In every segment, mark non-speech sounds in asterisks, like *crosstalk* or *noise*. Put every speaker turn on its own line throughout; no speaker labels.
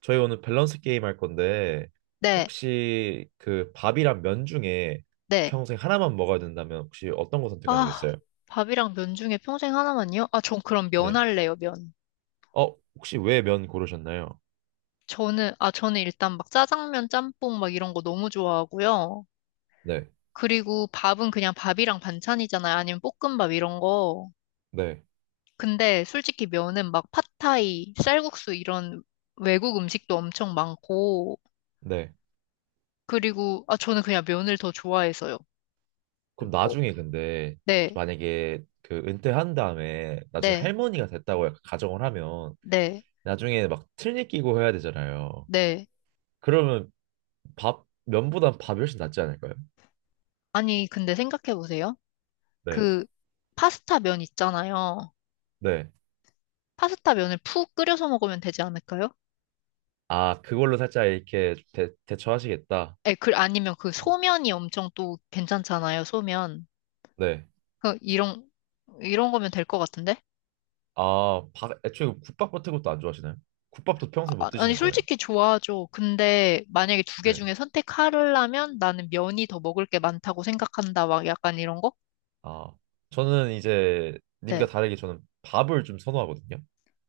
저희 오늘 밸런스 게임 할 건데
네,
혹시 그 밥이랑 면 중에
네.
평생 하나만 먹어야 된다면 혹시 어떤 거
아,
선택하시겠어요?
밥이랑 면 중에 평생 하나만요? 아, 전 그럼 면
네.
할래요, 면.
혹시 왜 면 고르셨나요?
저는 일단 막 짜장면, 짬뽕 막 이런 거 너무 좋아하고요.
네.
그리고 밥은 그냥 밥이랑 반찬이잖아요. 아니면 볶음밥 이런 거.
네.
근데 솔직히 면은 막 팟타이, 쌀국수 이런 외국 음식도 엄청 많고.
네.
그리고, 아, 저는 그냥 면을 더 좋아해서요.
그럼
어,
나중에 근데
네,
만약에 그 은퇴한 다음에 나중에
네,
할머니가 됐다고 약간 가정을 하면
네,
나중에 막 틀니 끼고 해야 되잖아요.
네.
그러면 밥 면보단 밥이 훨씬 낫지 않을까요?
아니, 근데 생각해보세요.
네.
그, 파스타 면 있잖아요.
네.
파스타 면을 푹 끓여서 먹으면 되지 않을까요?
아, 그걸로 살짝 이렇게 대처하시겠다.
에, 그, 아니면 그
어,
소면이 엄청 또 괜찮잖아요, 소면.
네.
그, 이런 거면 될 것 같은데?
애초에 그 국밥 같은 것도 안 좋아하시나요? 국밥도 평소에 못
아, 아니,
드시는 거예요.
솔직히 좋아하죠. 근데 만약에 두 개
네.
중에 선택하려면 나는 면이 더 먹을 게 많다고 생각한다, 막 약간 이런 거?
아, 저는 이제 님과
네.
다르게 저는 밥을 좀 선호하거든요.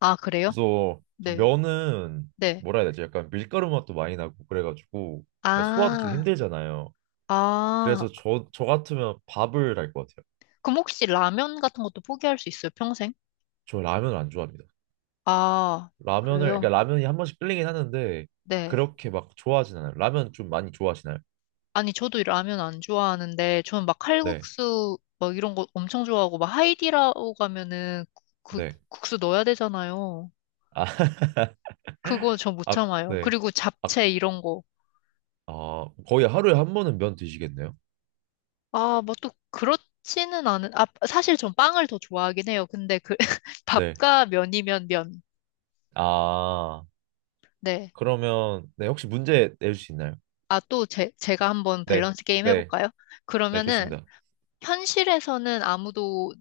아, 그래요?
그래서 좀
네.
면은
네.
뭐라 해야 되지? 약간 밀가루 맛도 많이 나고 그래가지고 그러니까 소화도 좀
아,
힘들잖아요.
아.
그래서 저 같으면 밥을 할 것 같아요.
그럼 혹시 라면 같은 것도 포기할 수 있어요, 평생?
저 라면을 안 좋아합니다.
아,
라면을, 그러니까
그래요?
라면이 한 번씩 끌리긴 하는데
네.
그렇게 막 좋아하진 않아요. 라면 좀 많이 좋아하시나요?
아니, 저도 라면 안 좋아하는데, 저는 막
네,
칼국수, 막 이런 거 엄청 좋아하고, 막 하이디라고 가면은 그
네.
국수 넣어야 되잖아요.
아, *laughs*
그거 저 못
아,
참아요.
네.
그리고
아,
잡채 이런 거.
거의 하루에 한 번은 면 드시겠네요?
아, 뭐 또 그렇지는 않은, 아, 사실 전 빵을 더 좋아하긴 해요. 근데 그, *laughs*
네.
밥과 면이면 면.
아,
네.
그러면, 네, 혹시 문제 내줄 수 있나요?
아, 또 제가 한번
네,
밸런스 게임
네,
해볼까요?
네,
그러면은,
좋습니다.
현실에서는 아무도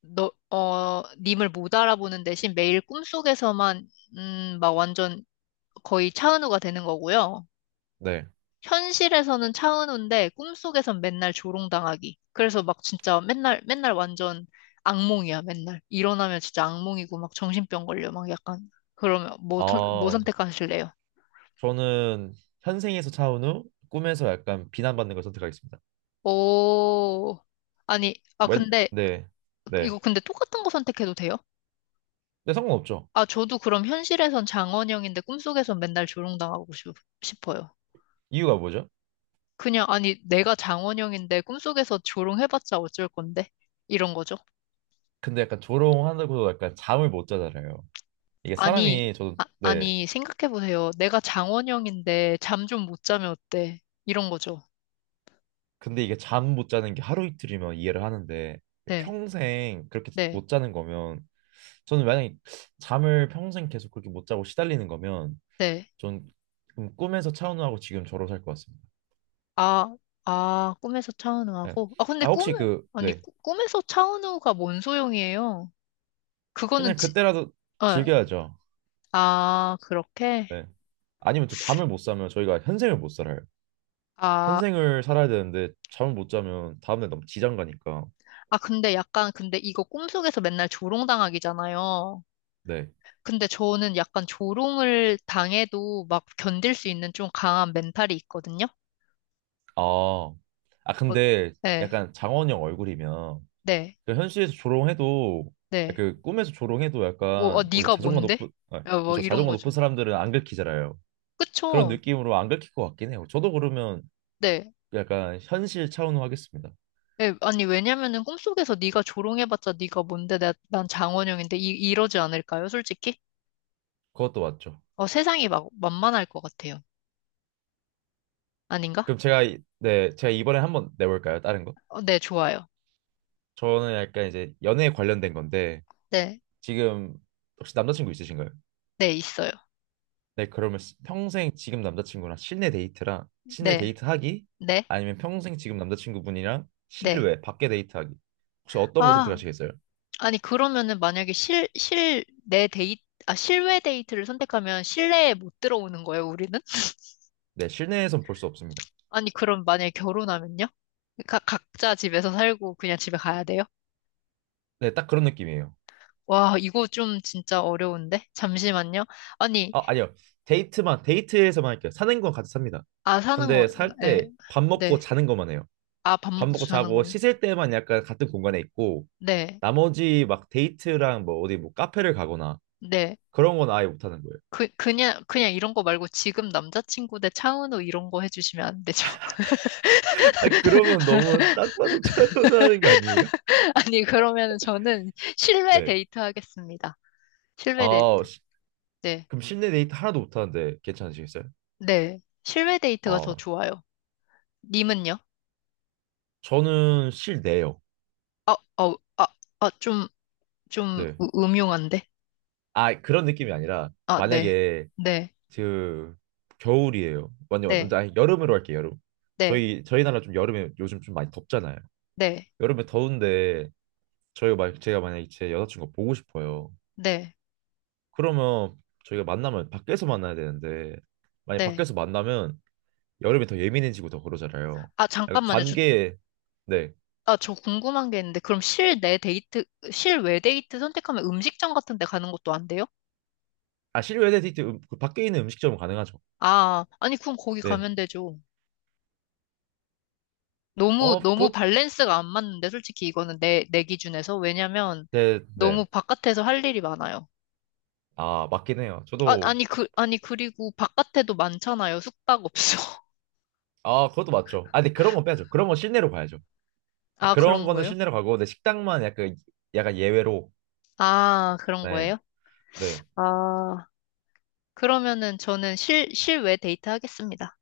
님을 못 알아보는 대신 매일 꿈속에서만, 막 완전 거의 차은우가 되는 거고요.
네.
현실에서는 차은우인데 꿈속에선 맨날 조롱당하기. 그래서 막 진짜 맨날, 맨날 완전 악몽이야, 맨날. 일어나면 진짜 악몽이고 막 정신병 걸려, 막 약간. 그러면 뭐, 뭐
아,
선택하실래요?
저는 현생에서 차은 후 꿈에서 약간 비난받는 걸 선택하겠습니다.
오, 아니, 아, 근데,
네, 네.
이거 근데 똑같은 거 선택해도 돼요?
근데 상관없죠.
아, 저도 그럼 현실에선 장원영인데 꿈속에선 맨날 조롱당하고 싶어요.
이유가 뭐죠?
그냥, 아니, 내가 장원영인데 꿈속에서 조롱해봤자 어쩔 건데? 이런 거죠.
근데 약간 조롱하고 약간 잠을 못 자잖아요. 이게
아니,
사람이 저도,
아,
네,
아니, 생각해보세요. 내가 장원영인데 잠 좀 못 자면 어때? 이런 거죠.
근데 이게 잠 못 자는 게 하루 이틀이면 이해를 하는데
네,
평생 그렇게
네,
못 자는 거면 저는 만약에 잠을 평생 계속 그렇게 못 자고 시달리는 거면
네.
전는 꿈에서 차은우하고 지금 저로 살 것 같습니다.
아, 아, 꿈에서
네.
차은우하고. 아, 근데
아
꿈,
혹시 그
아니,
네.
꿈에서 차은우가 뭔 소용이에요? 그거는
그냥
지,
그때라도
어,
즐겨야죠.
아, 그렇게?
네. 아니면 또 잠을 못 자면 저희가 현생을 못 살아요.
아,
현생을 살아야 되는데 잠을 못 자면 다음날 너무 지장 가니까.
아, 근데 약간, 근데 이거 꿈속에서 맨날 조롱당하기잖아요.
네.
근데 저는 약간 조롱을 당해도 막 견딜 수 있는 좀 강한 멘탈이 있거든요.
아. 아
어,
근데
네,
약간 장원영 얼굴이면
네,
그 현실에서 조롱해도 아,
네.
그 꿈에서 조롱해도
어, 어,
약간 원래
네가
자존감
뭔데?
높은 아,
야, 뭐
그렇죠
이런
자존감 높은
거죠.
사람들은 안 긁히잖아요. 그런
그쵸?
느낌으로 안 긁힐 것 같긴 해요. 저도 그러면
네.
약간 현실 차원으로 하겠습니다.
네, 아니, 왜냐면은 꿈속에서 네가 조롱해봤자 네가 뭔데? 난 장원영인데 이러지 않을까요, 솔직히?
그것도 맞죠.
어, 세상이 막 만만할 것 같아요. 아닌가?
그럼 제가 네 제가 이번에 한번 내볼까요? 다른 거?
어, 네, 좋아요.
저는 약간 이제 연애에 관련된 건데
네,
지금 혹시 남자친구 있으신가요?
네, 있어요.
네, 그러면 평생 지금 남자친구랑 실내 데이트랑 실내
네,
데이트 하기
네,
아니면 평생 지금 남자친구분이랑
네.
실외 밖에 데이트 하기 혹시 어떤 거
아.
선택하시겠어요?
아니, 그러면은 만약에 실내 데이트, 아, 실외 데이트를 선택하면 실내에 못 들어오는 거예요, 우리는?
네, 실내에선 볼 수 없습니다.
아니, 그럼 만약에 결혼하면요? 각자 집에서 살고 그냥 집에 가야 돼요?
네, 딱 그런 느낌이에요.
와, 이거 좀 진짜 어려운데? 잠시만요. 아니,
아, 아니요. 데이트만 데이트에서만 할게요. 사는 건 같이 삽니다.
아, 사는 거,
근데 살
네,
때 밥 먹고
네.
자는 것만 해요.
아, 밥
밥
먹고
먹고
자는
자고
거는?
씻을 때만 약간 같은 공간에 있고
네,
나머지 막 데이트랑 뭐 어디 뭐 카페를 가거나
네.
그런 건 아예 못 하는 거예요.
그, 그냥, 그냥 이런 거 말고 지금 남자친구 대 차은우 이런 거 해주시면 안 되죠?
*laughs* 아, 그러면 너무 딱 봐도 *laughs* 차분하는 거 아니에요?
*laughs* 아니, 그러면은 저는 실외
네.
데이트 하겠습니다. 실외
아,
데이트.
그럼 실내 데이트 하나도 못하는데 괜찮으시겠어요?
네. 실외 데이트가 더
아,
좋아요. 님은요?
저는 실내요.
어, 어, 아, 아, 좀
네.
음흉한데?
아, 그런 느낌이 아니라
아, 네.
만약에
네.
그 겨울이에요. 완전 완전
네.
아니, 여름으로 할게요. 여름.
네.
저희 나라 좀 여름에 요즘 좀 많이 덥잖아요.
네.
여름에 더운데 저희가 막 제가 만약에 제 여자친구 보고 싶어요.
네.
그러면 저희가 만나면 밖에서 만나야 되는데 만약
네.
밖에서 만나면 여름에 더 예민해지고 더 그러잖아요.
아,
약간
잠깐만요. 저,
관계 네
아, 저 궁금한 게 있는데, 그럼 실내 데이트, 실외 데이트 선택하면 음식점 같은 데 가는 것도 안 돼요?
아, 실외 데이트 그 밖에 있는 음식점은 가능하죠.
아, 아니, 그럼 거기
네.
가면 되죠. 너무, 너무
그것
밸런스가 안 맞는데, 솔직히 이거는 내 기준에서. 왜냐면
네,
너무
네.
바깥에서 할 일이 많아요.
아, 맞긴 해요.
아,
저도
아니, 그, 아니, 그리고 바깥에도 많잖아요. 숙박업소. *laughs*
아, 그것도 맞죠. 아, 근데 그런 건 빼야죠. 그런 건 실내로 가야죠. 아,
아,
그런
그런
거는
거예요?
실내로 가고 근데 식당만 약간 예외로
아, 그런
네.
거예요?
네.
아, 그러면은 저는 실외 데이트 하겠습니다.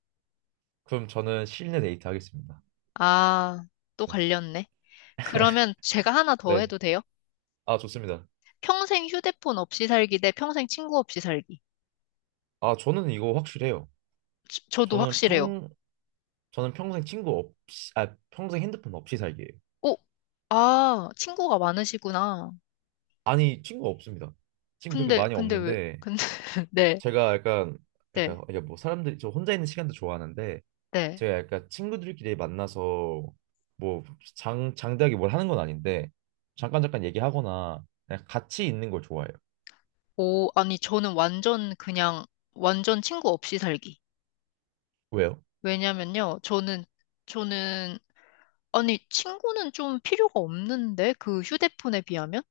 그럼 저는 실내 데이트 하겠습니다.
아, 또
네.
갈렸네. 그러면 제가 하나 더
네.
해도 돼요?
아, 좋습니다.
평생 휴대폰 없이 살기 대 평생 친구 없이 살기.
아, 저는 이거 확실해요.
저도
저는
확실해요.
평 저는 평생 친구 없이 아, 평생 핸드폰 없이 살기예요.
오, 아, 친구가 많으시구나.
아니, 친구 없습니다. 친구 그렇게
근데,
많이
근데 왜,
없는데
근데, *laughs* 네,
제가 약간
네,
약간 이게 뭐 사람들이 저 혼자 있는 시간도 좋아하는데
네.
제가 약간 친구들끼리 만나서 뭐 장 장대하게 뭘 하는 건 아닌데 잠깐 잠깐 얘기하거나 그냥 같이 있는 걸 좋아해요.
오, 아니, 저는 완전 그냥, 완전 친구 없이 살기.
왜요?
왜냐면요, 저는, 아니, 친구는 좀 필요가 없는데, 그 휴대폰에 비하면?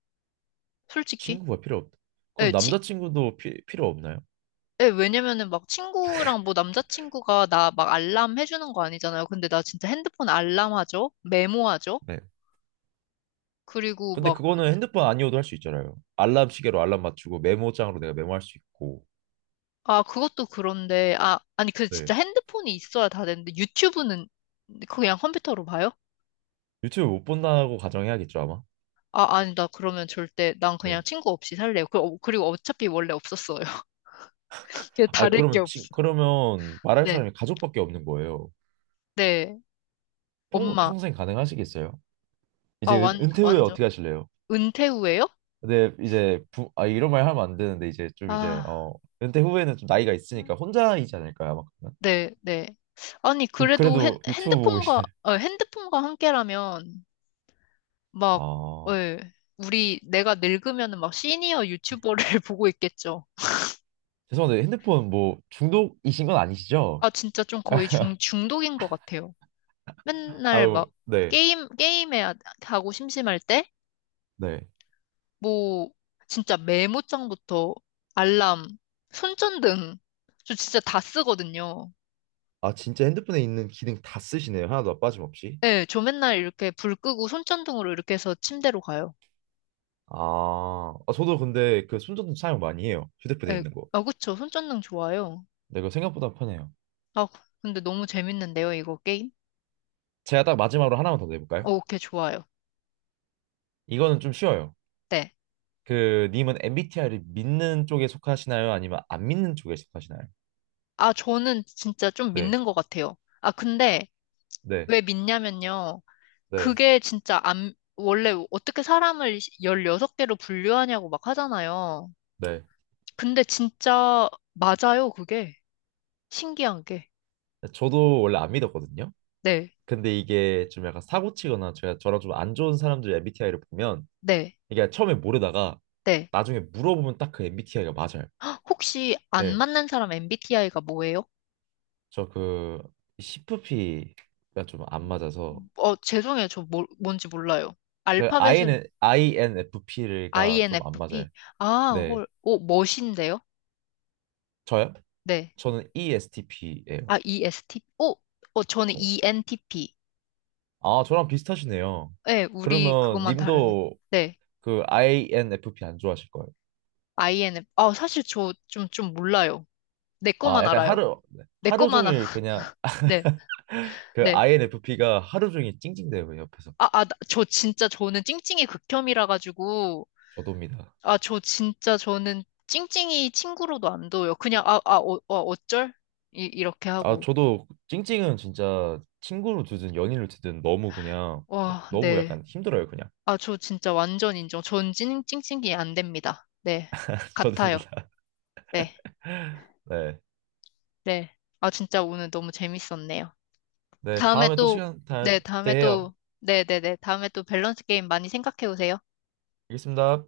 솔직히?
친구가 필요 없다.
예,
그럼
치,
남자친구도 필요 없나요?
예, 왜냐면은 막 친구랑 뭐 남자친구가 나 막 알람 해주는 거 아니잖아요. 근데 나 진짜 핸드폰 알람하죠? 메모하죠?
네.
그리고
근데
막,
그거는 핸드폰 아니어도 할 수 있잖아요. 알람 시계로 알람 맞추고 메모장으로 내가 메모할 수 있고.
아, 그것도 그런데, 아, 아니, 그 진짜
네.
핸드폰이 있어야 다 되는데, 유튜브는 그냥 컴퓨터로 봐요?
유튜브 못 본다고 가정해야겠죠, 아마.
아, 아니, 나 그러면 절대, 난 그냥
네.
친구 없이 살래요. 그, 어, 그리고 어차피 원래 없었어요. *laughs* 그냥
아,
다를 게 없어.
그러면 말할
네.
사람이 가족밖에 없는 거예요.
네.
평,
엄마.
평생 가능하시겠어요?
아,
이제 은,
완,
은퇴 후에
완전.
어떻게 하실래요?
은퇴 후에요?
근데 이제 아 이런 말 하면 안 되는데 이제 좀 이제
아,
은퇴 후에는 좀 나이가 있으니까 혼자이지 않을까요? 아마 그러면?
네, 네. 아니,
그럼
그래도
그래도 유튜브 보고 계시나요?
핸드폰과 함께라면, 막,
아
예, 우리, 내가 늙으면은 막 시니어 유튜버를 *laughs* 보고 있겠죠.
죄송한데 핸드폰 뭐 중독이신 건 아니시죠?
아, 진짜 좀 거의 중독인 것 같아요. 맨날
아유
막,
네
게임에 하고 심심할 때,
네.
뭐, 진짜 메모장부터 알람, 손전등, 저 진짜 다 쓰거든요.
아 진짜 핸드폰에 있는 기능 다 쓰시네요. 하나도 빠짐없이.
네, 저 맨날 이렇게 불 끄고 손전등으로 이렇게 해서 침대로 가요.
저도 근데 그 손전등 사용 많이 해요. 휴대폰에
네,
있는 거.
아, 그쵸. 손전등 좋아요.
근데 그거 생각보다 편해요.
아, 근데 너무 재밌는데요, 이거 게임?
제가 딱 마지막으로 하나만 더 내볼까요?
어, 오케이, 좋아요.
이거는 좀 쉬워요.
네.
그 님은 MBTI를 믿는 쪽에 속하시나요? 아니면 안 믿는 쪽에 속하시나요?
아, 저는 진짜 좀
네,
믿는 것 같아요. 아, 근데
네,
왜 믿냐면요.
네,
그게 진짜 안, 원래 어떻게 사람을 16개로 분류하냐고 막 하잖아요.
네.
근데 진짜 맞아요, 그게. 신기한 게.
저도 원래 안 믿었거든요.
네,
근데 이게 좀 약간 사고치거나 제가 저랑 좀 안 좋은 사람들 MBTI를 보면
네,
이게 처음에 모르다가
네.
나중에 물어보면 딱 그 MBTI가 맞아요.
혹시 안
네,
맞는 사람 MBTI가 뭐예요?
저그 CFP가 좀 안 맞아서
어, 죄송해요. 저 뭐, 뭔지 몰라요.
그
알파벳은
INFP가 좀 안
INFP.
맞아요.
아,
네,
헐. 오, 멋인데요?
저요?
네.
저는
아,
ESTP예요.
ESTP. 오, 어, 저는 ENTP.
아, 저랑 비슷하시네요.
네, 우리
그러면
그것만 다르네.
님도
네.
그 INFP 안 좋아하실 거예요.
INF. 아, 사실 저 좀, 몰라요 내
아,
것만
약간
알아요.
하루 네.
내
하루
것만, 아,
종일
*laughs*
그냥
네,
그
네.
INFP가 하루 종일 찡찡대요, 그 옆에서.
아, 아, 저 진짜 저는 찡찡이 극혐이라 가지고,
저도입니다.
아, 저 진짜 저는 찡찡이 친구로도 안 둬요. 그냥, 아, 아, 어, 어, 어쩔? 이렇게
아,
하고.
저도 찡찡은 진짜 친구로 두든 연인으로 두든 너무 그냥
와,
너무
네.
약간 힘들어요, 그냥.
아, 저 진짜 완전 인정. 전 찡찡이 안 됩니다. 네.
*laughs*
같아요.
저도입니다.
네.
네.
네. 아, 진짜 오늘 너무 재밌었네요.
네,
다음에
다음에 또
또,
시간 될
네,
때
다음에
해요.
또, 네네네. 다음에 또 밸런스 게임 많이 생각해 오세요.
알겠습니다.